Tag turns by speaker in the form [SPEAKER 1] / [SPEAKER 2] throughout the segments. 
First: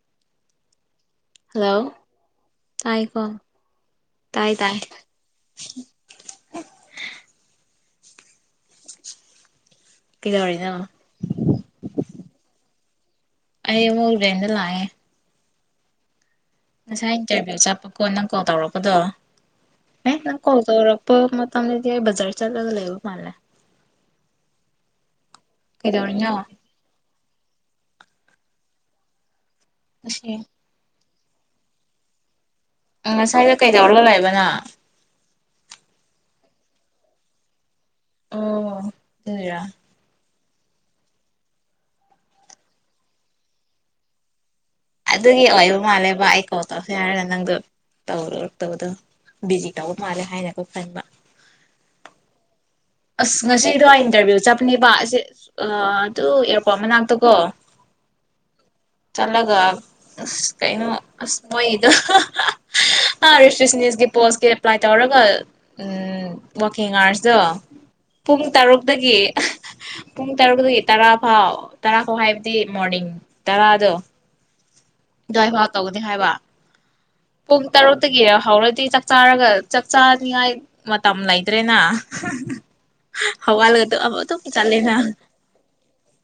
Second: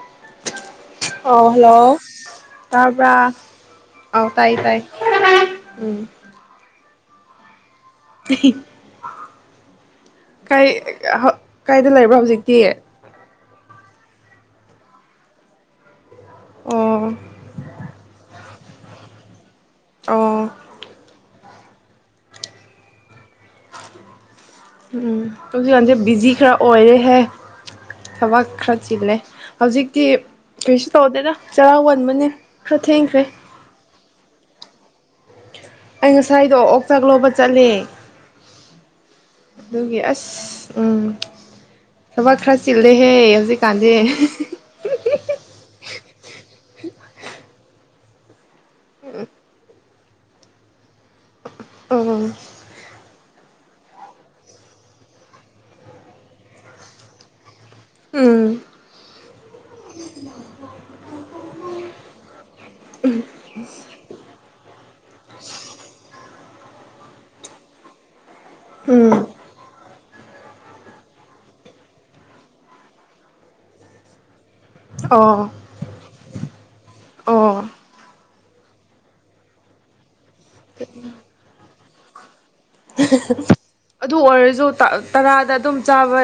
[SPEAKER 1] [unintelligible] ꯑ ꯍꯜꯂꯣ ꯇꯥꯕꯔ
[SPEAKER 2] ꯇꯥꯏꯀꯣ
[SPEAKER 1] ꯑꯎ ꯇꯥꯏ ꯇꯥꯏ ꯎꯝ ꯑꯩ ꯀꯩ
[SPEAKER 2] ꯀꯩꯗꯧꯔꯤꯅꯣ
[SPEAKER 1] ꯀꯥꯏꯗ ꯂꯩꯕ꯭ꯔ ꯍꯧꯖꯤꯛꯇꯤ
[SPEAKER 2] ꯑꯩ ꯑꯃꯨꯛ ꯔꯦꯟꯗ ꯂꯛꯑꯦ
[SPEAKER 1] ꯑꯣ
[SPEAKER 2] ꯉꯁꯥꯏ ꯏꯟꯇꯔꯚꯤꯌꯨ ꯆꯠꯄ ꯀꯣꯅꯪ ꯀꯣꯜ
[SPEAKER 1] ꯑꯣ
[SPEAKER 2] ꯇꯧꯔꯣ__ ꯄꯗꯣ [unintelligible] ꯇꯝꯖꯦ ꯕꯖꯔ ꯆꯠꯂꯒ ꯂꯩꯕ ꯃꯥꯜꯂ
[SPEAKER 1] ꯎꯝ ꯍꯧꯖꯤꯛ ꯀꯥꯟꯖꯦ ꯕꯤꯖꯤ ꯈꯔ ꯑꯣꯏꯔꯦꯍꯦ ꯊꯕꯥꯛ ꯈ꯭ꯔ ꯆꯤꯜꯂꯦ ꯍꯧꯖꯤꯛꯇꯤ
[SPEAKER 2] ꯉꯁꯤ
[SPEAKER 1] ꯇꯧꯗꯦꯗ ꯆꯔꯥ ꯋꯥꯟꯕꯅꯦ ꯈꯔ
[SPEAKER 2] ꯑ
[SPEAKER 1] ꯊꯦꯡꯈ꯭ꯔꯦ
[SPEAKER 2] ꯁꯥꯏꯗ ꯀꯩꯗꯧꯔꯥ ꯂꯩ ꯕꯅꯣ
[SPEAKER 1] ꯑꯩ ꯉꯁꯥꯏꯗꯣ ꯑꯣꯛ ꯆꯥꯛ ꯂꯧꯕ ꯆꯠꯂꯦ
[SPEAKER 2] ꯑꯣ ꯑꯗꯨꯒꯤꯔꯥ
[SPEAKER 1] ꯑꯗꯨꯒꯤ ꯑꯁ ꯎꯝ ꯊꯕꯛ ꯈꯔ ꯆꯤꯜꯂꯦꯍꯦ ꯍꯧꯖꯤꯛꯀꯥꯟꯗꯤ
[SPEAKER 2] ꯑꯗꯨꯒꯤ ꯑꯣꯏꯕ ꯃꯥꯜꯂꯦ ꯕꯥ ꯑꯩ ꯀꯣꯛ ꯇꯧꯈꯦ ꯍꯥꯏꯔꯒ ꯅꯪꯗꯣ ꯇꯧꯔꯨꯔ ꯇꯧꯕꯥꯗꯣ ꯕꯤꯖꯤ ꯇꯧ ꯃꯥꯜꯂꯦ ꯍꯥꯏꯅꯀꯣ ꯈꯟꯕ
[SPEAKER 1] ꯎꯝ
[SPEAKER 2] ꯑꯁ ꯉꯁꯤꯗꯣ ꯑꯩ ꯏꯟꯇꯔꯚꯤꯌꯨ ꯆꯠꯄꯅꯦꯕ ꯑꯁ ꯑꯗꯨ ꯑꯦꯌꯥꯔꯄꯣꯔꯠ ꯃꯅꯥꯛꯇꯀꯣ
[SPEAKER 1] ꯎꯝ
[SPEAKER 2] ꯆꯂꯒ ꯑꯁ ꯀꯩꯅꯣ ꯑꯁ ꯃꯣꯏꯗꯣ ꯔꯤꯁꯞꯁꯅꯤꯁꯀꯤ ꯄꯣꯁꯀꯤ ꯑꯦꯄ꯭ꯂꯥꯏ ꯇꯧꯔꯒ ꯎꯝ ꯋꯥꯛꯀꯤꯡ ꯑꯥꯋꯥꯔꯁꯗꯣ ꯄꯨꯡ
[SPEAKER 1] ꯎꯝ
[SPEAKER 2] ꯇꯔꯨꯛꯇꯒꯤ ꯄꯨꯡ ꯇꯔꯨꯛꯇꯒꯤ ꯇꯔꯥ ꯐꯥꯎ ꯇꯔꯥ ꯐꯥꯎ ꯍꯥꯏꯕꯗꯤ ꯃꯣꯔꯅꯤꯡ ꯇꯔꯥꯗꯣ
[SPEAKER 1] ꯑꯣ
[SPEAKER 2] ꯗꯥꯋꯥꯏꯐꯎ ꯇꯧꯒꯅꯤ ꯍꯥꯏꯕ
[SPEAKER 1] ꯑꯣ
[SPEAKER 2] ꯄꯨꯡ ꯇꯥꯔꯣꯛꯇꯒꯤ ꯍꯧꯎꯔꯗꯤ ꯆꯥꯛ ꯆꯥꯔꯒ ꯆꯥꯛ ꯆꯥꯅꯤꯉꯥꯏ ꯃꯇꯝ ꯂꯩꯇ꯭ꯔꯦꯅ ꯍꯧꯒꯠꯂꯒ
[SPEAKER 1] ꯑꯗꯨ
[SPEAKER 2] ꯑꯗꯨꯝ
[SPEAKER 1] ꯑꯣꯏꯔꯁꯨ
[SPEAKER 2] ꯆꯠꯂꯦꯅ
[SPEAKER 1] ꯇꯔꯥꯗ ꯑꯗꯨꯝ ꯆꯥꯕ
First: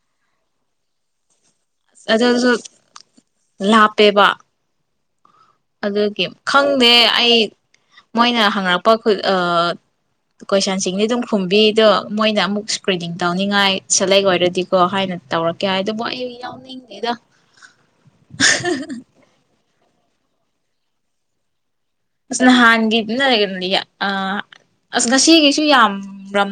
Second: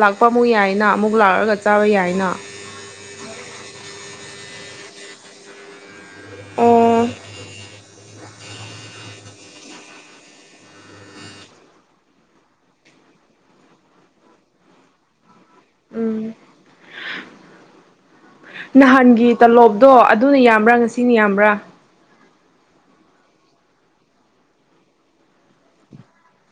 [SPEAKER 1] ꯂꯥꯛꯄ ꯑꯃꯨꯛ ꯌꯥꯏꯅ ꯑꯃꯨꯛ ꯂꯥꯛꯑꯒ ꯆꯥꯕ ꯌꯥꯏꯅ
[SPEAKER 2] ꯑꯗꯨꯁꯨ ꯂꯥꯞꯄꯦꯕ ꯑꯗꯨꯒꯤ ꯈꯪꯗꯦ
[SPEAKER 1] ꯑꯣ
[SPEAKER 2] ꯑꯩ ꯃꯣꯏꯅ ꯍꯪꯉꯛꯄ ꯀꯣꯏꯁꯟꯁꯤꯡꯗꯤ ꯑꯗꯨꯝ ꯈꯨꯝꯕꯤꯗꯣ ꯃꯣꯏꯅ ꯑꯃꯨꯛ ꯁꯀ꯭ꯔꯤꯅꯤꯡ ꯇꯧꯅꯤꯡꯉꯥꯏ ꯁꯦꯂꯦꯛ ꯑꯣꯏꯔꯗꯤꯀꯣ ꯍꯥꯏꯅ ꯇꯧꯔꯛꯀꯦ ꯍꯥꯏ ꯑꯗꯨꯕꯨ ꯑꯩ
[SPEAKER 1] ꯎꯝ
[SPEAKER 2] ꯌꯥꯎꯅꯤꯡꯗꯦꯗ
[SPEAKER 1] ꯅꯍꯥꯟꯒꯤ ꯇꯂꯣꯞ ꯇꯣ ꯑꯗꯨꯅ ꯌꯥꯝꯕ꯭ꯔꯥ ꯉꯁꯤꯅ ꯌꯥꯝꯕ꯭ꯔꯥ
[SPEAKER 2] ꯑꯁ ꯅꯍꯥꯟꯒꯤꯗꯨꯅ ꯑꯁ ꯉꯁꯤꯒꯤꯁꯨ ꯌꯥꯝꯔꯝ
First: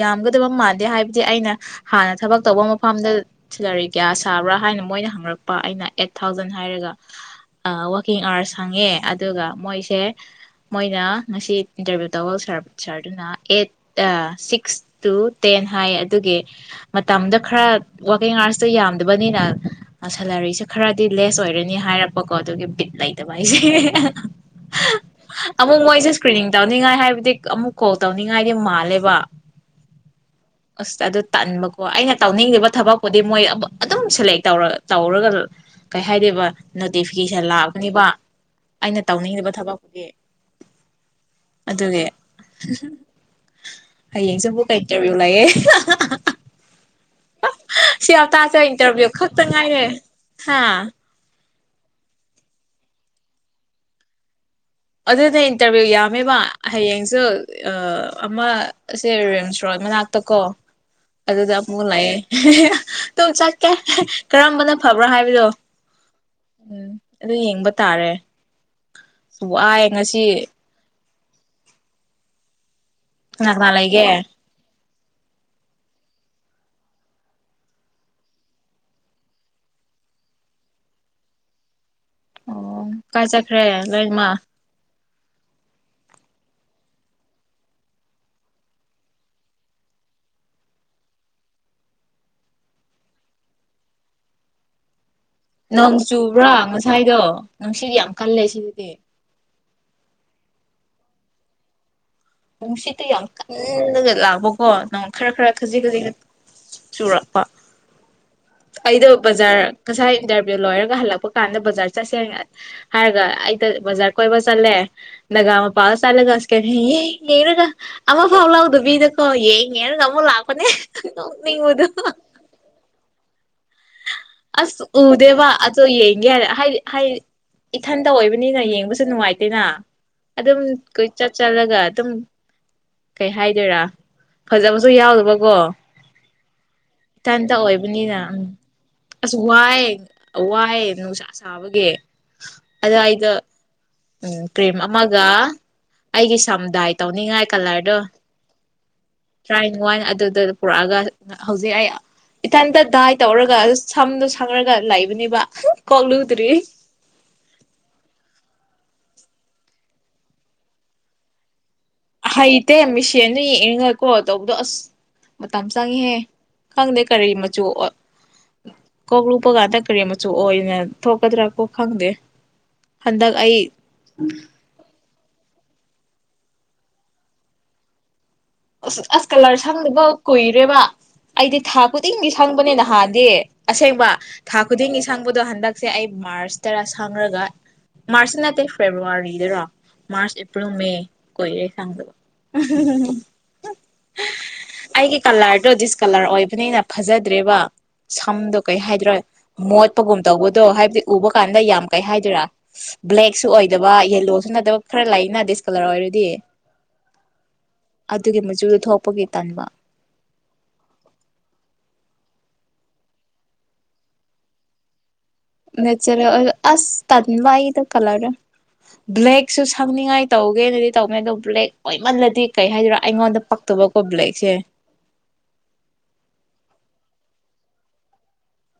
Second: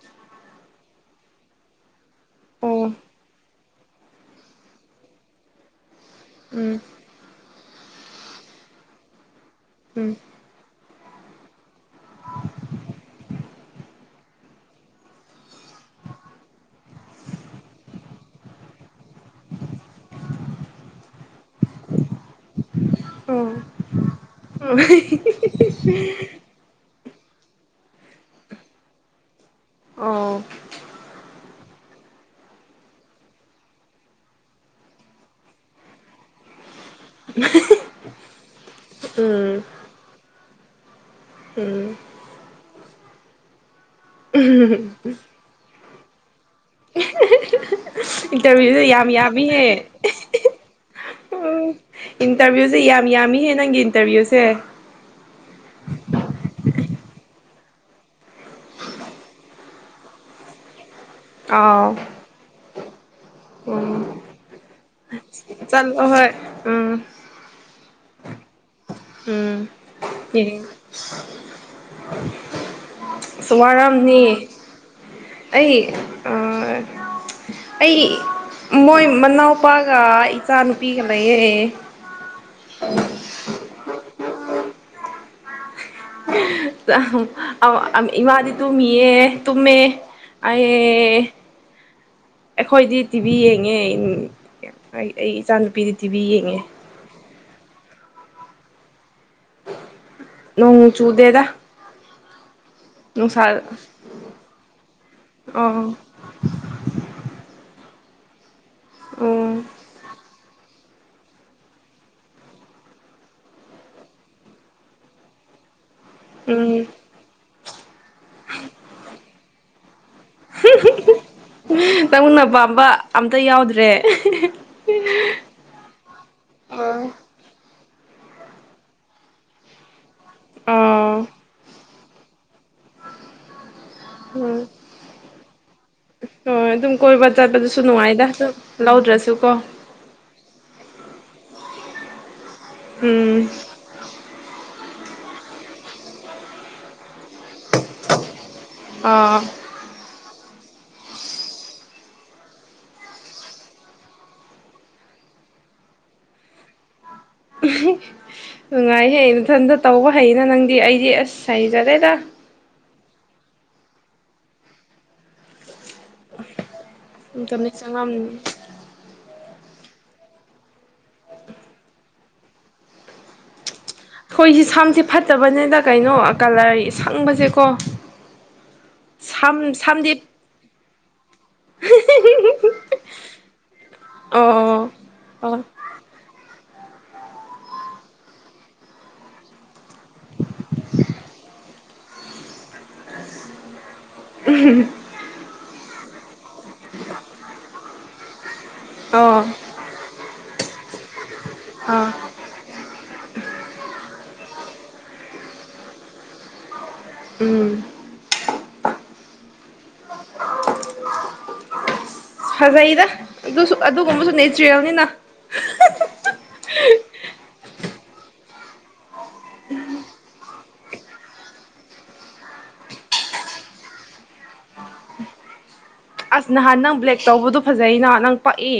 [SPEAKER 2] ꯌꯥꯝꯒꯗꯕ ꯃꯥꯟꯗꯦ ꯍꯥꯏꯕꯗꯤ ꯑꯩꯅ ꯍꯥꯟꯅ ꯊꯕꯛ ꯇꯧꯕ
[SPEAKER 1] ꯑꯣ
[SPEAKER 2] ꯃꯐꯝꯗ ꯁꯦꯂꯔꯤ ꯀꯌꯥ ꯁꯥꯕ꯭ꯔꯥ ꯍꯥꯏꯅ ꯃꯣꯏꯅ ꯍꯪꯔꯛꯄ ꯑꯩꯅ ꯑꯩꯠ ꯊꯥꯎꯖꯟ
[SPEAKER 1] ꯎꯝ
[SPEAKER 2] ꯍꯥꯏꯔꯒ ꯋꯥꯀꯤꯡ ꯑꯥꯋꯥꯔꯁ ꯍꯪꯉꯦ ꯑꯗꯨꯒ ꯃꯣꯏꯁꯦ
[SPEAKER 1] ꯎꯝ
[SPEAKER 2] ꯃꯣꯏꯅ ꯉꯁꯤ ꯏꯟꯇꯔꯚꯤꯌꯨ ꯇꯧꯋ ꯁꯥꯔ ꯁꯥꯔꯗꯨꯅ ꯑꯩꯠ ꯁꯤꯛꯁ ꯇꯨ ꯇꯦꯟ ꯍꯥꯏ ꯑꯗꯨꯒꯤ ꯃꯇꯝꯗ ꯈꯔ ꯋꯥꯔꯀꯤꯡ ꯑꯥꯋꯔꯁꯇꯣ ꯌꯥꯝꯗꯕꯅꯤꯅ ꯁꯦꯂꯔꯤꯁꯦ ꯈꯔꯗꯤ ꯂꯦꯁ ꯑꯣꯏꯔꯅꯤ ꯍꯥꯏꯔꯛꯄꯀꯣ ꯑꯗꯨꯒꯤ ꯕꯤꯠ ꯂꯩꯇꯕ ꯑꯩꯁꯦ
[SPEAKER 1] [unintelligible]
[SPEAKER 2] ꯁꯀ꯭ꯔꯤꯅꯤꯡ ꯇꯧꯅꯤꯡꯉꯥꯏ ꯍꯥꯏꯕꯗꯤ ꯑꯃꯨꯛ ꯀꯣꯜ ꯇꯧꯅꯤꯡꯉꯥꯏꯗꯤ ꯃꯥꯜꯂꯦꯕ
[SPEAKER 1] ꯑꯣ
[SPEAKER 2] ꯑꯁ ꯑꯗꯨ ꯇꯟꯕꯀꯣ ꯑꯩꯅ ꯇꯧꯅꯤꯡꯂꯤꯕ ꯊꯕꯛꯄꯨꯗꯤ ꯃꯣꯏ ꯑꯗꯨꯝ ꯁꯦꯂꯦꯛ ꯇꯧꯔ ꯇꯧꯔꯒ ꯀꯩ ꯍꯥꯏꯗꯦꯕ ꯅꯣꯇꯤꯐꯤꯀꯦꯁꯟ ꯂꯥꯛꯀꯅꯤꯕ ꯑꯩꯅ ꯇꯧꯅꯤꯡꯤꯕ
[SPEAKER 1] ꯎꯝ
[SPEAKER 2] ꯊꯕꯛꯄꯨꯗꯤ
[SPEAKER 1] ꯎꯝ
[SPEAKER 2] [unintelligible] ꯍꯌꯦꯡꯁꯤꯕꯨꯨ ꯀꯩ ꯏꯟꯇꯔꯚꯤꯌꯨ ꯂꯩꯌꯦ ꯁꯤ ꯍꯞꯇꯥꯁꯦ
[SPEAKER 1] ꯏꯟꯇꯔꯚꯤꯌꯨꯁꯦ ꯌꯥꯝ
[SPEAKER 2] ꯏꯟꯇꯔꯚꯤꯌꯨ ꯈꯛꯇ
[SPEAKER 1] ꯌꯥꯝꯃꯤꯍꯦ
[SPEAKER 2] ꯉꯥꯏꯔꯦ ꯍꯥ
[SPEAKER 1] ꯎꯝ ꯏꯟꯇꯔꯚꯤꯌꯨꯁꯦ ꯌꯥꯝ ꯌꯥꯝꯃꯤꯍꯦ ꯅꯪꯒꯤ ꯏꯟꯇꯔꯚꯤꯌꯨꯁꯦ
[SPEAKER 2] ꯑꯗꯨꯅꯦ ꯏꯟꯇꯔꯚꯤꯌꯨ ꯌꯥꯝꯃꯦꯕ ꯍꯌꯦꯡꯁꯨ ꯑꯃꯁꯦ ꯔꯤꯝꯁ ꯔꯣꯟ ꯃꯅꯥꯛꯇ ꯀꯣ ꯑꯗꯨꯗ ꯑꯃꯨꯛ
[SPEAKER 1] ꯑꯥꯎ
[SPEAKER 2] ꯂꯩꯌꯦ ꯇꯨꯡ ꯆꯠꯀꯦ
[SPEAKER 1] ꯎꯝ
[SPEAKER 2] ꯀꯔꯝꯕꯅ ꯐꯕ꯭ꯔꯥ ꯍꯥꯏ ꯕꯗꯣ
[SPEAKER 1] ꯆꯠꯂꯣ ꯍꯣꯏ
[SPEAKER 2] ꯎꯝ ꯑꯗꯨ ꯌꯦꯡꯕ ꯇꯥꯔꯦ
[SPEAKER 1] ꯎꯝ
[SPEAKER 2] ꯋꯥꯏ ꯉꯁꯤ ꯀꯅꯥ
[SPEAKER 1] [unintelligible]
[SPEAKER 2] ꯀꯅꯥ ꯂꯩꯒꯦ
[SPEAKER 1] ꯋꯥꯔꯝꯅꯤ ꯑꯩ ꯑꯩ ꯃꯣꯏ ꯃꯅꯥꯎꯄꯥꯒ ꯏꯆꯥ ꯅꯨꯨꯄꯤꯒ ꯂꯩꯌꯦ
[SPEAKER 2] ꯑꯣ ꯀꯥꯏꯖꯈ꯭ꯔꯦ ꯂꯣꯏꯃ
[SPEAKER 1] ꯏꯃꯥꯗꯤ ꯇꯨꯝꯃꯤꯌꯦ ꯇꯨꯝꯃꯦ ꯑꯩ ꯑꯩꯈꯣꯏꯗꯤ ꯇꯤꯚꯤ ꯌꯦꯡꯉꯦ ꯑꯩ ꯑꯩ ꯏꯆꯥꯅꯨꯄꯤꯗꯤ
[SPEAKER 2] ꯅꯣꯡ
[SPEAKER 1] ꯇꯤꯚꯤ
[SPEAKER 2] ꯆꯨꯕ꯭ꯔꯥ
[SPEAKER 1] ꯌꯦꯡꯉꯦ
[SPEAKER 2] ꯉꯁꯥꯏꯗꯣ ꯅꯪꯁꯤꯒꯤ ꯌꯥꯝ ꯀꯜꯂꯦ ꯁꯤꯒꯤꯗꯤ
[SPEAKER 1] ꯅꯣꯡ ꯆꯨꯗꯦꯗ
[SPEAKER 2] ꯅꯨꯡꯁꯤꯠꯇ ꯌꯥꯝ
[SPEAKER 1] ꯅꯨꯡꯁꯥ ꯑ
[SPEAKER 2] ꯀꯜꯂꯒ ꯂꯥꯛꯕꯀꯣ ꯅꯪ ꯈꯔ ꯈꯔ ꯈꯖꯤꯛ
[SPEAKER 1] ꯎꯝ
[SPEAKER 2] ꯈꯖꯤꯛ ꯆꯨꯔꯛꯄ ꯑꯩꯗꯣ
[SPEAKER 1] ꯎꯝ
[SPEAKER 2] ꯕꯖꯥꯔ ꯀꯁꯥꯏ ꯂꯣꯏꯔꯒ ꯍꯜꯂꯛꯄ ꯀꯥꯟꯗ ꯕꯖꯥꯔ ꯆꯠꯁꯦ ꯍꯥꯏꯔꯒ ꯑꯩꯗ ꯕꯖꯥꯔ ꯀꯣꯏꯕ ꯆꯠꯂꯦ ꯒꯥ ꯄꯥꯎ ꯆꯠꯂꯒ ꯑꯁ ꯀ ꯌꯦ ꯌꯦꯡꯉꯒ ꯑꯃꯐꯥꯎ ꯂꯧꯗꯕꯤꯗꯀꯣ ꯌꯦꯡ ꯌꯦꯡꯉꯒ ꯑꯃꯨꯛ ꯂꯥꯛꯄꯅꯦ ꯅꯣꯛꯅꯤꯡꯕꯗꯣ
[SPEAKER 1] ꯌꯥꯎꯗ
[SPEAKER 2] ꯑꯁ ꯎꯗꯦꯕ ꯑꯗꯣ ꯌꯦꯡꯒꯦ ꯍꯥꯏꯔꯦ ꯍꯥꯏꯗꯤ
[SPEAKER 1] ꯑꯣ
[SPEAKER 2] ꯍꯥꯏꯗꯤ ꯏꯊꯟꯇ ꯑꯣꯏꯕꯅꯤꯅ ꯌꯦꯡꯕꯁꯨ ꯅꯨꯡꯉꯥꯏꯇꯦꯅ ꯑꯗꯨꯝ ꯀꯣꯏ
[SPEAKER 1] ꯎꯝ
[SPEAKER 2] ꯆꯠ ꯆꯠꯂꯒ ꯑꯗꯨꯝ ꯀꯩ ꯍꯥꯏꯗꯣꯏꯔꯥ
[SPEAKER 1] ꯎꯝ
[SPEAKER 2] ꯐꯖꯕꯁꯨ ꯌꯥꯎꯗꯕꯀꯣ
[SPEAKER 1] ꯍꯣꯏ ꯑꯗꯨꯝ ꯀꯣꯏꯕ
[SPEAKER 2] ꯏꯊꯟꯇ
[SPEAKER 1] ꯆꯠꯄꯁꯨ
[SPEAKER 2] ꯑꯣꯏꯕꯅꯤꯅ
[SPEAKER 1] ꯅꯨꯡꯉꯥꯏꯗꯥ
[SPEAKER 2] ꯎꯝ ꯑꯁ ꯋꯥꯏ ꯋꯥꯏ ꯅꯨꯡꯁꯥ ꯁꯥꯕ ꯌꯦ ꯑꯗꯥꯏꯗ
[SPEAKER 1] ꯎꯝ
[SPEAKER 2] ꯎꯝ ꯄꯔꯦꯃ ꯑꯃꯒ ꯑꯩꯒꯤ ꯁꯝꯗꯥꯏ ꯇꯧꯅꯤ ꯅꯤꯡꯉꯥꯏ ꯀꯂꯔꯗꯣ
[SPEAKER 1] ꯑꯥ
[SPEAKER 2] ꯇ꯭ꯔꯥꯏ ꯋꯥꯥꯏ ꯑꯗꯨꯗ ꯄꯨꯔꯛꯑꯒ ꯍꯧꯖꯤꯛ ꯑꯩ ꯏꯊꯟꯗ ꯇꯥꯏ ꯇꯧꯔꯒ ꯁꯝꯗꯣ ꯁꯪꯉꯔꯒ ꯂꯩꯕꯅꯦꯕ ꯀꯣꯛ ꯂꯨꯗ꯭ꯔꯤ
[SPEAKER 1] ꯅꯨꯡꯉꯥꯏꯍꯦ ꯃꯊꯟꯇ ꯇꯧꯕ ꯍꯩꯅ ꯅꯪꯗꯤ ꯑꯩꯗꯤ ꯑꯁ ꯍꯩ
[SPEAKER 2] ꯍꯩꯇꯦ ꯃꯤꯡꯁꯦꯜꯗ ꯌꯦꯡꯉꯒ ꯀꯣ ꯇꯧꯕꯗꯣ ꯑꯁ ꯃꯇꯝ ꯆꯪꯉꯤꯍꯦ ꯈꯪꯗꯦ ꯀꯔꯤ ꯃꯆꯨ
[SPEAKER 1] ꯃꯇꯝꯗ ꯆꯪꯉꯝꯅꯤ
[SPEAKER 2] ꯀꯣꯛ ꯂꯨꯞꯄꯀꯥꯟꯗ ꯀꯔꯤ ꯃꯆꯨ ꯑꯣꯏꯅ ꯊꯣꯛꯀꯗ꯭ꯔ ꯀꯣ ꯈꯪꯗꯦ ꯍꯟꯗꯛ ꯑꯩ
[SPEAKER 1] ꯊꯣꯏꯁꯤ ꯁꯝꯁꯦ ꯐꯠꯇꯕꯅꯦꯗ ꯀꯩꯅꯣ ꯀꯂꯔ ꯁꯪꯕꯁꯦꯀꯣ
[SPEAKER 2] ꯑꯁ ꯑꯁ ꯀꯂꯔ
[SPEAKER 1] ꯁꯝ
[SPEAKER 2] ꯁꯪꯗꯕ
[SPEAKER 1] ꯁꯝꯗꯤ
[SPEAKER 2] ꯀꯨꯏꯔꯦꯕ ꯑꯩꯗꯤ ꯊꯥ ꯈꯨꯗꯤꯡꯒꯤ ꯁꯪꯕꯅꯦ ꯅꯍꯥꯟꯗꯤ ꯑꯁꯦꯡꯕ ꯊꯥ
[SPEAKER 1] ꯑꯣ
[SPEAKER 2] ꯈꯨꯗꯤꯡꯒꯤ ꯁꯪꯕꯗꯣ
[SPEAKER 1] ꯑꯣ
[SPEAKER 2] ꯍꯟꯗꯛꯁꯦ ꯑꯩ ꯃꯥꯔꯁ ꯇꯔꯥ ꯁꯪꯉꯒ ꯃꯥꯔꯁꯀꯤ ꯅꯠꯇꯦ ꯐꯦꯕꯋꯥꯔꯤꯗꯔꯣ ꯃꯥꯔꯆ ꯑꯦꯄ꯭ꯔꯤꯜ ꯃꯦ ꯀꯨꯏꯔꯦ ꯁꯪꯗꯕ ꯑꯩꯒꯤ ꯀꯂꯔꯗꯣ ꯗꯤꯁꯀꯂꯔ ꯑꯣꯏꯕꯅꯤꯅ ꯐꯖꯗ꯭ꯔꯦꯕ ꯁꯝꯗꯣ ꯀꯩ ꯍꯥꯏꯗꯣꯏꯔꯣ
[SPEAKER 1] ꯑꯣ
[SPEAKER 2] ꯃꯣꯠꯄꯒꯨꯝ ꯇꯧꯕꯗꯣ ꯍꯥꯏꯕꯗꯤ ꯎꯕ ꯀꯥꯟꯗ ꯌꯥꯝ ꯀꯩ
[SPEAKER 1] ꯑꯥ
[SPEAKER 2] ꯍꯥꯏꯗꯣꯏꯔꯥ ꯕ꯭ꯂꯦꯛꯁꯨ ꯑꯣꯏꯗꯕ ꯌꯦꯜꯂꯣꯁꯨ ꯅꯠꯇꯕ ꯈꯔ ꯂꯥꯛꯏꯅ ꯗꯤꯁꯀꯣꯂꯔ ꯑꯣꯏꯔꯗꯤ
[SPEAKER 1] ꯎꯝ
[SPEAKER 2] ꯑꯗꯨꯒꯤ ꯃꯆꯨꯗꯨ ꯊꯣꯛꯄꯒꯤ ꯇꯟꯕ
[SPEAKER 1] ꯐꯖꯩꯗ ꯑꯗꯨꯁꯨ ꯑꯗꯨꯒꯨꯝꯕꯁꯨ ꯅꯦꯆꯔꯦꯜꯅꯤꯅ
[SPEAKER 2] ꯅꯦꯆꯔꯦꯜ ꯑꯁ ꯇꯟꯕ ꯑꯩꯗꯣ ꯀꯂꯔꯗꯣ ꯕ꯭ꯂꯦꯛꯁꯨ ꯁꯝꯅꯤꯡꯉꯥꯏ ꯇꯧ ꯒꯦꯅꯗꯤ ꯇꯧꯅꯤ ꯑꯗꯣ ꯕ꯭ꯂꯦꯛ ꯑꯣꯏꯃꯜꯂꯗꯤ ꯀꯩ ꯍꯥꯏꯗꯣꯏꯔꯥ ꯑꯩꯉꯣꯟꯗ ꯄꯛꯇꯕꯀꯣ ꯕ꯭ꯂꯦꯛꯁꯦ
[SPEAKER 1] ꯑꯁ ꯅꯍꯥꯟ ꯅꯪ ꯕ꯭ꯂꯦꯛ ꯇꯧꯕꯗꯨꯣ ꯐꯖꯩꯩꯅ ꯅꯪ ꯄꯛꯏ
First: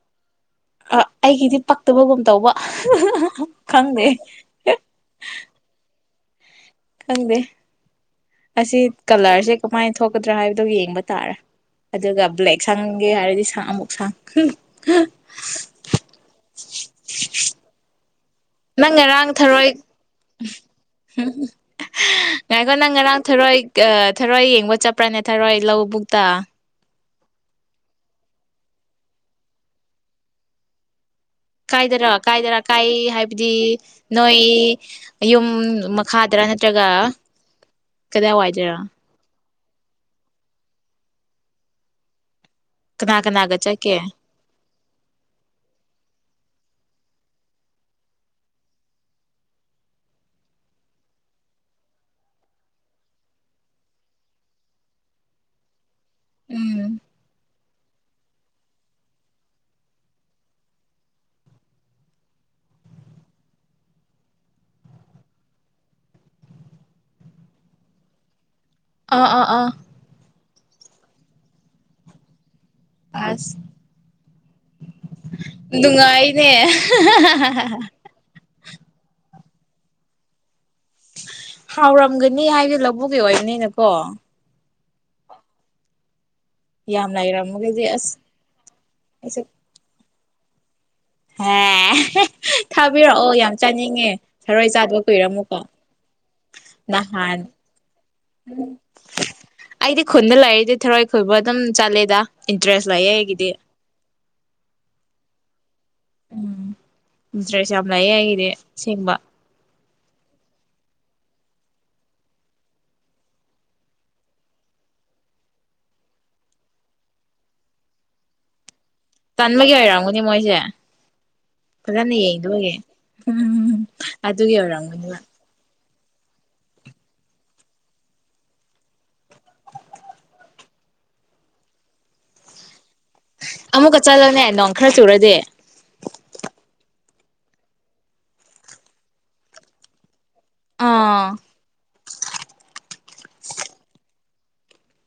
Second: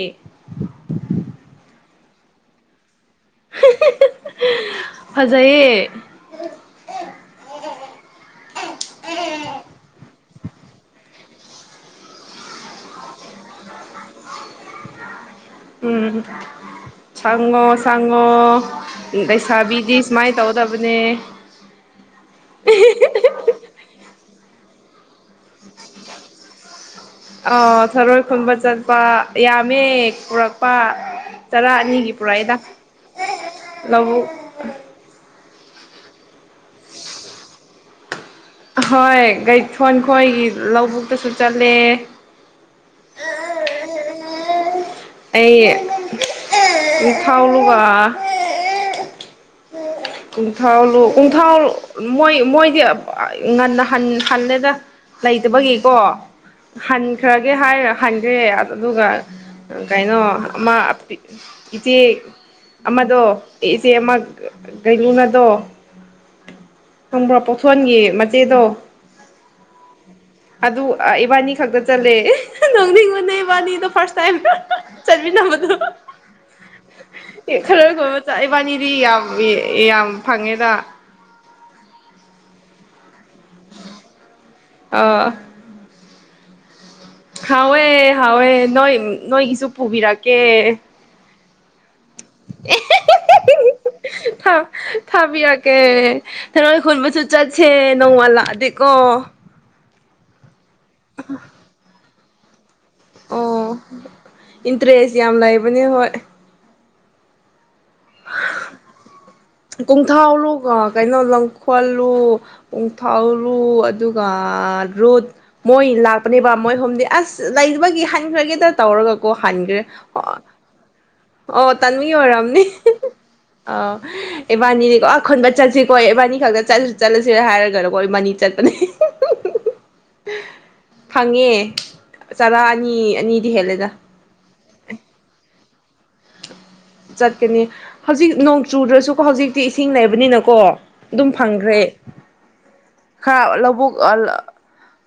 [SPEAKER 2] ꯑ ꯑꯩꯒꯤꯗꯤ ꯄꯛꯇꯕꯒꯨꯝ ꯇꯧꯕ ꯈꯪꯗꯦ
[SPEAKER 1] ꯐꯖꯩꯌꯦ
[SPEAKER 2] ꯈꯪꯗꯦ ꯑꯁꯤ ꯀꯂꯔꯁꯦ ꯀꯃꯥꯏꯅ ꯊꯣꯛꯀꯗ꯭ꯔꯥ ꯍꯥꯏꯕꯗꯣ ꯌꯦꯡꯕ ꯇꯥꯔꯦ ꯑꯗꯨꯒ ꯕ꯭ꯂꯦꯛ ꯁꯪꯒꯦ ꯍꯥꯏꯔꯗꯤ ꯁꯪ ꯑꯃꯨꯛ ꯁꯪ
[SPEAKER 1] ꯎꯝ ꯆꯉꯣ ꯁ
[SPEAKER 2] ꯅꯪ ꯉꯔꯥꯡ ꯊꯔꯣꯏ
[SPEAKER 1] ꯁꯨꯃꯥꯏꯅ ꯇꯧꯗꯕꯅꯦ
[SPEAKER 2] ꯉꯥꯏꯈꯣ ꯅꯪ ꯉꯔꯥꯡ ꯊꯔꯣꯏ ꯊꯔꯣꯏ ꯋꯥ ꯆꯄ ꯊꯔꯣꯏ ꯂꯧꯕꯨꯛꯇ
[SPEAKER 1] ꯑ ꯊꯔꯣꯏ ꯈꯨꯟꯕ ꯆꯠꯄ ꯌꯥꯝꯃꯦ ꯄꯨꯔꯛꯄ ꯇꯔꯥ
[SPEAKER 2] ꯀꯥꯏꯗꯔꯥ
[SPEAKER 1] ꯑꯅꯤꯒꯤ ꯄꯨꯔꯛꯏꯗ
[SPEAKER 2] ꯀꯥꯏꯗꯔꯥ ꯀꯥꯏ ꯍꯥꯏꯕꯗꯤ
[SPEAKER 1] ꯂꯧꯕꯨꯛ
[SPEAKER 2] ꯅꯣꯏ ꯌꯨꯝ ꯈꯥꯗ꯭ꯔꯥ ꯅꯠꯇ꯭ꯔꯒ ꯀꯗꯥꯏ ꯋꯥꯏꯗꯔ
[SPEAKER 1] ꯍꯣꯏ ꯁꫭꯟ ꯈꯣꯏꯒꯤ ꯂꯧꯕꯨꯛꯇꯁꯨ ꯆꯠꯂꯦ
[SPEAKER 2] ꯀꯅꯥ ꯀꯅꯥꯒ ꯆꯀꯦ
[SPEAKER 1] ꯑꯩ ꯀꯣꯡꯊꯥꯎꯂꯒ ꯀꯣꯡꯊꯥꯎꯨ ꯀꯣꯡꯊꯥꯎ ꯃꯣꯏ ꯃꯣꯏꯗꯤ ꯉꯟꯅ ꯍꯜꯂꯦꯅ ꯂꯩꯇꯕꯒꯤꯀꯣ
[SPEAKER 2] ꯎꯝ
[SPEAKER 1] ꯍꯅꯤ ꯈꯔꯒꯦ ꯍꯥꯏꯔ ꯍꯟꯒ꯭ꯔꯦ ꯑꯗꯨꯒ ꯀꯩꯅꯣ ꯑꯃ ꯏꯆꯦ ꯑꯃꯗꯣ ꯏꯆꯦ ꯑꯃ ꯒꯩꯂꯨꯅꯗꯣꯪꯕ꯭ꯔꯣ ꯄ ꯐꯣꯟꯒꯤ ꯃꯆꯦꯗꯣ
[SPEAKER 2] ꯑꯥ ꯑꯥ ꯑꯥ
[SPEAKER 1] ꯑꯗꯨ ꯏꯕꯥꯅꯤ ꯈꯛꯇ ꯆꯠꯂꯦ ꯅꯣꯡꯅꯤꯡꯉꯣꯟꯅꯦ
[SPEAKER 2] ꯑꯁ
[SPEAKER 1] ꯏꯕꯥꯅꯤꯗꯣ ꯐꯥꯔꯁ ꯇꯥꯏꯝ ꯆꯠꯃꯤꯟꯅꯕꯗꯣ
[SPEAKER 2] ꯅꯨꯡꯉꯥꯏꯅꯦ
[SPEAKER 1] ꯑꯦ ꯈꯔ ꯈꯣꯏꯕ ꯆꯥꯏ ꯕꯥꯅꯤꯗꯤ ꯌꯥꯝ ꯌꯥꯝ ꯐꯪꯉꯦꯗ
[SPEAKER 2] ꯍꯥꯎꯔꯝꯒꯅꯤ ꯍꯥꯏꯁ ꯂꯧꯕꯨꯒꯤ ꯑꯣꯏꯔꯅꯤꯅꯀꯣ
[SPEAKER 1] ꯑ
[SPEAKER 2] ꯌꯥꯝ ꯂꯩꯔꯝꯃꯒꯗꯤ
[SPEAKER 1] ꯍꯋꯦ
[SPEAKER 2] ꯑꯁ
[SPEAKER 1] ꯍꯥꯎꯋꯦ ꯅꯣꯏ
[SPEAKER 2] ꯑꯩꯁꯨ
[SPEAKER 1] ꯅꯣꯏ ꯍꯁꯨ ꯄꯕꯤꯔꯛ
[SPEAKER 2] ꯍꯦ ꯊꯥꯕꯤꯔꯛꯑꯣ ꯌꯥꯝ ꯆꯥꯅꯤꯡꯉꯦ
[SPEAKER 1] ꯀ
[SPEAKER 2] ꯊꯔꯣꯏ ꯆꯥꯗꯕ ꯀꯨꯏꯔꯦ ꯑꯃꯨꯛꯀ
[SPEAKER 1] ꯊꯥꯕꯤꯔꯛꯀꯦ ꯊꯔꯣꯏ ꯈꯨꯨꯟꯕꯁꯨ
[SPEAKER 2] ꯅꯍꯥꯟ
[SPEAKER 1] ꯆꯠꯁꯦ ꯅꯣꯡꯃꯜꯂꯥꯛꯑꯗꯤꯀꯣ
[SPEAKER 2] ꯑꯩꯗꯤ ꯈꯨꯣꯟꯗꯂꯥꯏꯗꯦ ꯊꯦꯔꯣꯏ ꯈꯣꯏꯕ ꯑꯗꯨꯝ ꯆꯠꯂꯦꯗ ꯏꯟꯇꯔꯦꯁ ꯂꯩꯌꯦ ꯑꯩꯒꯤꯗꯤ
[SPEAKER 1] ꯑꯣ ꯏꯟꯇꯔꯦꯁ ꯌꯥꯝ ꯂꯩꯕ ꯃꯅꯤ ꯍ
[SPEAKER 2] ꯎꯝ ꯏꯟꯇꯔꯦꯁ ꯌꯥꯝ ꯂꯥꯏꯌꯦ ꯍꯥꯏꯒꯤꯗꯤ ꯁꯤꯦꯡꯕ
[SPEAKER 1] ꯀꯣꯡꯊꯥꯎꯔꯨꯒ ꯀꯩꯅꯣ ꯂꯪꯈꯣꯠꯂꯨ ꯀꯣꯡꯊꯥꯎꯔꯨ ꯑꯗꯨꯒ ꯔꯨꯠ ꯃꯣꯏ ꯂꯥꯛꯄꯅꯦꯕ ꯃꯣꯏ ꯍꯣꯝꯗꯤ ꯑꯁ ꯂꯩꯕꯒꯤ ꯍꯥꯏꯟꯈ꯭ꯔꯒꯦꯗ ꯇꯧꯔꯒꯀꯣ
[SPEAKER 2] ꯇꯟꯕꯒꯤ
[SPEAKER 1] ꯍꯟꯈ꯭ꯔꯦ
[SPEAKER 2] ꯑꯣꯏꯔꯝꯒꯅꯤ
[SPEAKER 1] ꯑꯣ
[SPEAKER 2] ꯃꯣꯏꯁꯦ
[SPEAKER 1] ꯑꯣ ꯇꯥꯟꯃꯤ
[SPEAKER 2] ꯐꯖꯅ
[SPEAKER 1] ꯑꯣꯏꯔꯝꯅꯦ
[SPEAKER 2] ꯌꯦꯡꯗꯕꯒꯤ ꯎꯝ
[SPEAKER 1] ꯑꯥ
[SPEAKER 2] ꯑꯗꯨꯒꯤ
[SPEAKER 1] ꯏꯕꯥꯅꯤꯅꯦꯀꯣ
[SPEAKER 2] ꯑꯣꯏꯔꯝꯒꯅꯤꯕ
[SPEAKER 1] ꯑꯈꯟꯕ ꯆꯠꯁꯤ ꯍꯣꯏ ꯏꯕꯥꯅꯤ ꯈꯛꯇ ꯆꯠꯂꯁꯨ ꯆꯠꯂꯁꯤꯔꯥ ꯍꯥꯏꯔꯒꯅꯀꯣ ꯏꯕꯥꯅꯤ ꯆꯠꯄꯅꯦ ꯐꯪꯉꯦ ꯆꯔꯥ ꯅꯤꯗꯤ ꯍꯦꯂꯦꯗ
[SPEAKER 2] ꯑꯃꯨꯛꯀ ꯆꯠꯂꯣꯅꯦ ꯅꯣꯡ ꯈꯔ ꯆꯨꯔꯗꯤꯦ
[SPEAKER 1] ꯆꯠꯀꯅꯤ ꯍꯧꯖꯤꯛ ꯅꯣꯡ ꯆꯨꯗ꯭ꯔꯁꯨꯀꯣ ꯍꯧꯖꯤꯛꯇꯤ ꯏꯁꯤꯡ ꯂꯩꯕꯅꯤꯅꯀꯣ ꯀꯣ
[SPEAKER 2] ꯑꯥ
[SPEAKER 1] ꯑꯗꯨꯝ ꯐꯪꯈ꯭ꯔꯦ ꯈꯔ ꯂꯧꯕꯨꯛ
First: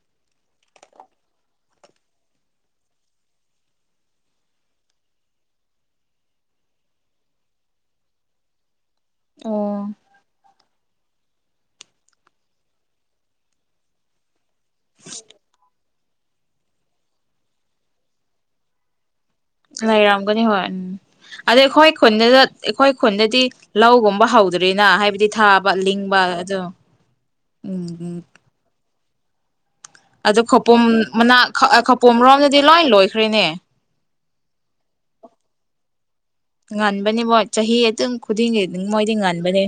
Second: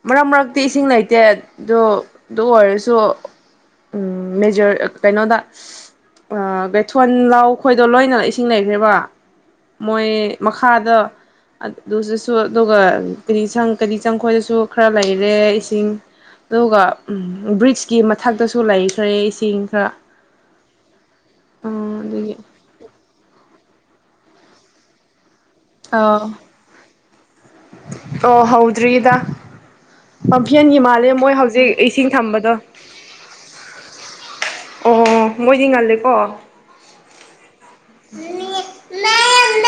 [SPEAKER 1] ꯃꯔꯛ ꯃꯔꯛꯇꯤ ꯏꯁꯤꯡ ꯂꯩꯇꯦ ꯑꯗꯨ ꯑꯗꯨ ꯑꯣꯏꯔꯁꯨ ꯃꯦꯖꯔ ꯀꯩꯅꯣꯗ ꯕꯦꯊꯣꯟ ꯂꯥꯎ ꯈꯣꯏꯗꯣ ꯂꯣꯏꯅ ꯏꯁꯤꯡ ꯂꯩꯈ꯭ꯔꯦꯕ
[SPEAKER 2] ꯑꯣ
[SPEAKER 1] ꯃꯣꯏ ꯃꯈ ꯊꯥꯗ ꯑꯗꯨꯗꯁꯨ ꯑꯗꯨꯒ ꯀꯔꯤ ꯁꯪ ꯀꯔꯤ ꯆꯪꯈꯣꯏꯗꯁꯨ ꯈꯔ ꯂꯔꯦ ꯏꯁꯤꯡ ꯑꯗꯨꯒ ꯕ꯭ꯔꯤꯖꯀꯤ ꯃꯊꯛꯇꯁꯨ ꯂꯩꯈ꯭ꯔꯦ ꯏꯁꯤꯡ ꯈꯔ
[SPEAKER 2] ꯂꯩꯥꯏꯔꯝꯒꯅꯤ ꯍꯣꯏ ꯎꯝ ꯑꯗ ꯑꯩꯈꯣꯏ
[SPEAKER 1] ꯑꯗꯨꯒꯤ
[SPEAKER 2] ꯈꯨꯟꯗꯗ ꯑꯩꯈꯣꯏ ꯈꯨꯟꯗꯗꯤ ꯂꯧꯒꯨꯝꯕ ꯍꯧꯗ꯭ꯔꯔꯤꯅ ꯍꯥꯏꯕꯗꯤ ꯊꯥꯕ ꯂꯤꯡꯕ
[SPEAKER 1] ꯑꯥ
[SPEAKER 2] ꯑꯗꯣ ꯎꯝ ꯎꯝ ꯑꯗꯨ
[SPEAKER 1] ꯄꯥꯝꯐꯦꯟꯒꯤ
[SPEAKER 2] ꯈꯧꯄꯨꯝ
[SPEAKER 1] ꯃꯥꯜꯂꯦ ꯃꯣꯏ
[SPEAKER 2] ꯃꯅꯥꯛ
[SPEAKER 1] ꯍꯧꯖꯤꯛ ꯏꯁꯤꯡ
[SPEAKER 2] ꯈꯧꯄꯨꯝ
[SPEAKER 1] ꯊꯝꯕꯗꯣ
[SPEAKER 2] ꯔꯣꯝꯗꯗꯤ ꯂꯣꯏ ꯂꯣꯏꯈ꯭ꯔꯦꯅꯦ
[SPEAKER 1] ꯑꯣ ꯃꯣꯏꯗꯤ ꯉꯜꯂꯦꯀꯣ
[SPEAKER 2] ꯃꯣꯠ ꯆꯍꯤ ꯑꯗꯨꯝ ꯈꯨꯗꯤꯡꯒꯤ ꯃꯣꯏꯗꯤ ꯉꯟꯥꯟꯕꯅꯦ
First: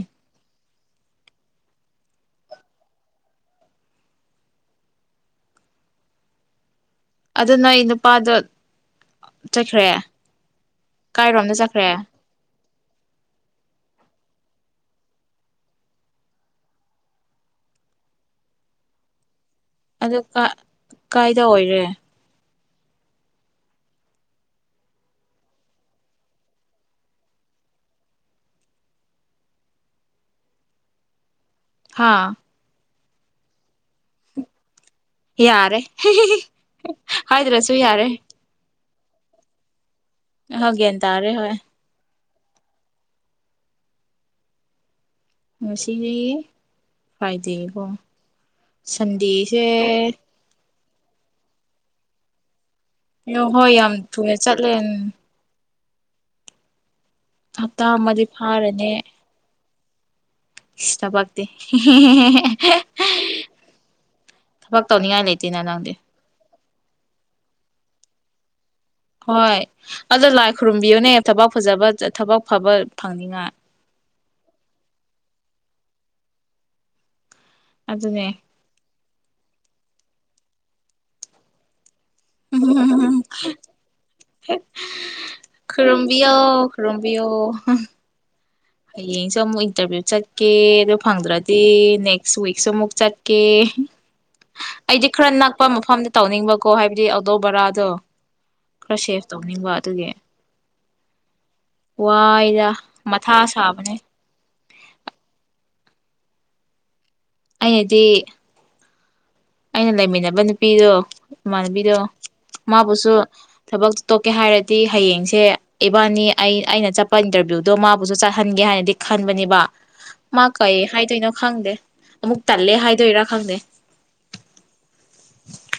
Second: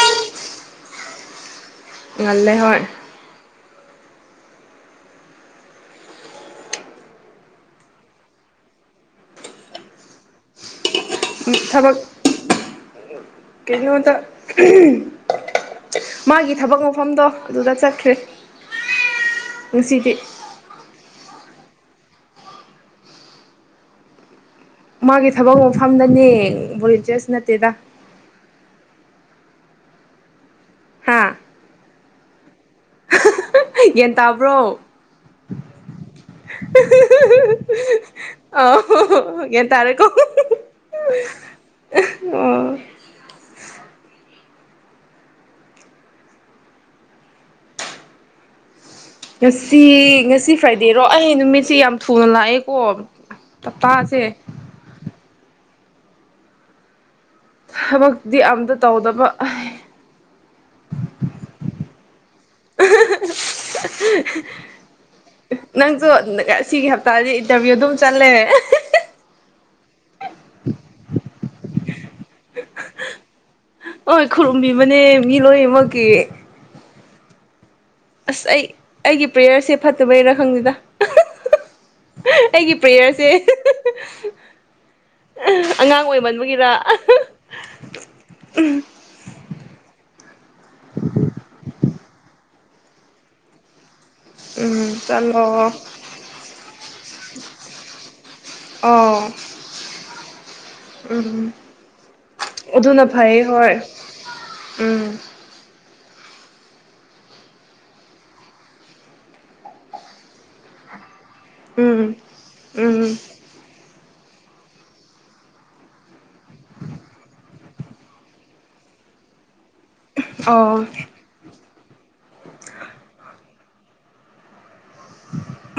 [SPEAKER 1] ꯉꯜꯂꯦ ꯍꯣꯏ
[SPEAKER 2] ꯑꯗꯨ ꯅ ꯑꯩ ꯅꯨꯄꯥꯗꯣ ꯆꯠꯈ꯭ꯔꯦ ꯀꯥꯏꯔꯣꯝꯗ
[SPEAKER 1] ꯃ
[SPEAKER 2] ꯆꯠꯈ꯭ꯔꯦ
[SPEAKER 1] ꯊꯕ ꯀꯩꯅꯗ ꯃꯥꯒꯤ ꯊꯕꯛ ꯃꯐꯝꯗꯣ ꯑꯗꯨꯗ ꯆꯠꯈ꯭ꯔꯦ ꯉꯁꯤꯗꯤ
[SPEAKER 2] ꯑꯗꯨ ꯀꯥꯏꯗ ꯑꯣꯏꯔꯦ
[SPEAKER 1] ꯃꯥꯒꯤ ꯊꯕꯛ ꯃꯐꯝꯗꯅꯦ ꯚꯣꯂꯦꯟꯇꯤꯌꯔꯁ ꯅꯠꯇꯦꯗ ꯍꯥꯥ
[SPEAKER 2] ꯑꯥ
[SPEAKER 1] ꯒ꯭ꯟ ꯇꯥꯕ꯭ꯔꯣ
[SPEAKER 2] ꯌꯥꯔꯦ ꯍꯥꯏꯗ꯭ꯔꯁꯨ ꯌꯥꯔꯦ
[SPEAKER 1] ꯌꯦꯟ ꯇꯥꯔꯦ
[SPEAKER 2] ꯍꯣꯏ ꯒ꯭ꯌꯥꯟ ꯇꯥꯔꯦ ꯍꯣꯏ
[SPEAKER 1] ꯑꯣ
[SPEAKER 2] ꯉꯁꯤꯗꯤ ꯐ꯭ꯔꯥꯏꯗꯦꯀꯣ ꯁꯟꯗꯦꯁꯦ
[SPEAKER 1] ꯉꯁꯤ ꯉꯁꯤ ꯐ꯭ꯔꯥꯏꯗꯦꯔꯣ ꯑꯩ ꯅꯨꯃꯤꯠꯁꯦ ꯌꯥꯝ ꯊꯨꯅ ꯂꯥꯛꯑꯦ
[SPEAKER 2] ꯑꯣ ꯍꯣꯏ ꯌꯥꯝ ꯊꯨꯑꯦ ꯆꯠꯂꯦ ꯍꯞꯇꯥ ꯑꯃꯗꯤ
[SPEAKER 1] ꯊꯕꯛꯇꯤ ꯑꯝꯇ
[SPEAKER 2] ꯐꯥꯔꯅꯤ
[SPEAKER 1] ꯇꯧꯗꯕ
[SPEAKER 2] ꯊꯕꯛꯇꯤ ꯊꯕꯛ ꯇꯧꯅꯤꯡꯉꯥꯏ ꯂꯩꯇꯦꯅ ꯅꯪꯗꯤ
[SPEAKER 1] ꯑꯁꯤꯒꯤ ꯍꯞꯇꯥꯗꯤ ꯏꯟꯇꯔꯚꯤꯌꯨ ꯑꯗꯨꯝ ꯆꯠꯂꯦ꯫
[SPEAKER 2] ꯍꯣꯏ ꯑꯗꯨꯗ ꯂꯥꯏ ꯈꯨꯔꯝꯕꯤꯌꯣꯅꯦ꯫ ꯊꯕꯥꯛ ꯐꯖꯕ꯫ ꯊꯕꯛ ꯐꯕ ꯐꯪꯅꯤꯉꯥꯏ꯫
[SPEAKER 1] ꯍꯣꯏ ꯈꯨꯔꯨꯝꯕꯤꯕꯅꯦ ꯃꯤ ꯂꯣꯏꯅꯃꯛꯀꯤ꯫
[SPEAKER 2] ꯑꯗꯨꯅꯦ꯫
[SPEAKER 1] ꯑꯁ ꯑꯩ ꯑꯩꯒꯤ ꯄ꯭ꯔꯦꯌꯔꯁꯦ ꯐꯠꯇꯕꯩꯔꯥ ꯈꯪꯗꯦꯗ꯫ ꯑꯩꯒꯤ ꯄ꯭ꯔꯦꯌꯔ꯫
[SPEAKER 2] ꯈꯨꯔꯨꯝꯕꯤꯌꯣ ꯈꯨꯔꯨꯝꯕꯤꯌꯣ ꯍꯌꯦꯡꯁꯨ ꯑꯃꯨꯛ꯫ ꯁꯨꯏꯁꯨꯣ ꯃꯨꯛ ꯆꯠꯀꯦ꯫
[SPEAKER 1] ꯎꯝ
[SPEAKER 2] ꯑꯩꯗꯤ ꯈꯔ
[SPEAKER 1] ꯆꯠꯂꯣ
[SPEAKER 2] ꯅꯛꯄ ꯃꯐꯝꯗ ꯇꯧꯅꯤꯡꯕꯀꯣ ꯍꯥꯏꯕꯗꯤ ꯑꯗꯧ ꯕꯔꯥꯗꯣ꯫ ꯈꯔ ꯁꯦꯐ
[SPEAKER 1] ꯑꯥꯎ
[SPEAKER 2] ꯇꯧꯅꯤꯡꯕ ꯑꯗꯨꯒꯤ
[SPEAKER 1] ꯎꯝ
[SPEAKER 2] ꯋꯥꯏꯗ
[SPEAKER 1] ꯑꯗꯨꯅ
[SPEAKER 2] ꯃꯊꯥ
[SPEAKER 1] ꯐꯩ ꯍꯣꯏ
[SPEAKER 2] ꯁꯥꯕꯅꯦ꯫
[SPEAKER 1] ꯎꯝ
[SPEAKER 2] ꯑꯩꯅꯗꯤ꯫ ꯑꯩꯅ ꯂꯩꯃꯤꯟꯅꯕ ꯅꯨꯄꯤꯗꯣ꯫ ꯏꯃꯥꯟꯅꯕꯤꯗꯣ
[SPEAKER 1] ꯎꯝ ꯎꯝ
[SPEAKER 2] ꯃꯥꯕꯨꯁꯨ ꯊꯕꯛ꯫ ꯇꯣꯛꯀꯦ ꯍꯥꯏꯔꯗꯤ ꯍꯌꯦꯡꯁꯦ ꯏꯕꯥꯅꯤ ꯑꯩ ꯑꯩꯅ ꯆꯠꯄ ꯏꯟꯇꯔꯚ꯭ꯌꯨꯗꯣ ꯃꯥꯕꯨꯁꯨ ꯆꯠꯍꯟꯒꯦ ꯍꯥꯏꯅꯗꯤ ꯈꯟꯕꯅꯦꯕ ꯃꯥ ꯀꯩ
[SPEAKER 1] ꯑꯣ
[SPEAKER 2] ꯍꯥꯏꯗꯣꯏꯅꯣ ꯈꯪꯗꯦ꯫ ꯑꯃꯨꯛ ꯇꯜꯂꯦ ꯍꯥꯏꯗꯣꯏꯔꯥ ꯈꯪꯗꯦ꯫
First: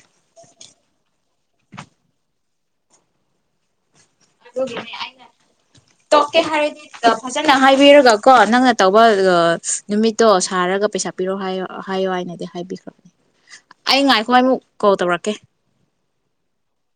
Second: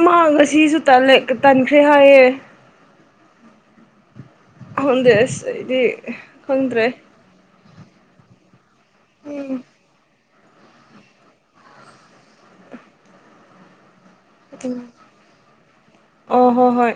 [SPEAKER 1] ꯃꯥꯡ ꯉꯁꯤꯁꯨ ꯇꯟꯈ꯭ꯔꯦ ꯍꯥꯏꯌꯦ ꯍꯗꯦ ꯑꯁ ꯏꯗꯤ
[SPEAKER 2] ꯇꯣꯛꯀꯦ ꯍꯥꯏꯔꯗꯤ
[SPEAKER 1] ꯈꯪꯗ꯭ꯔꯦ꯫
[SPEAKER 2] ꯐꯖꯅ ꯍꯥꯏꯕꯤꯔꯒ ꯀꯣ ꯅꯪꯅ꯫ ꯇꯧꯕ
[SPEAKER 1] ꯎꯝ
[SPEAKER 2] ꯅꯨꯃꯤꯠ꯫ ꯇꯣ ꯁꯥꯔꯒ ꯄꯩꯁꯥ ꯄꯤꯔꯣ ꯍꯥꯏ ꯍꯥꯏꯌꯣ ꯍꯥꯏꯅꯗꯤ ꯍꯥꯏꯕꯤꯈ꯭ꯔꯕꯅꯦ ꯑꯩ ꯉꯥꯏ꯫
[SPEAKER 1] ꯑꯣ ꯍꯣ ꯍꯣꯏ꯫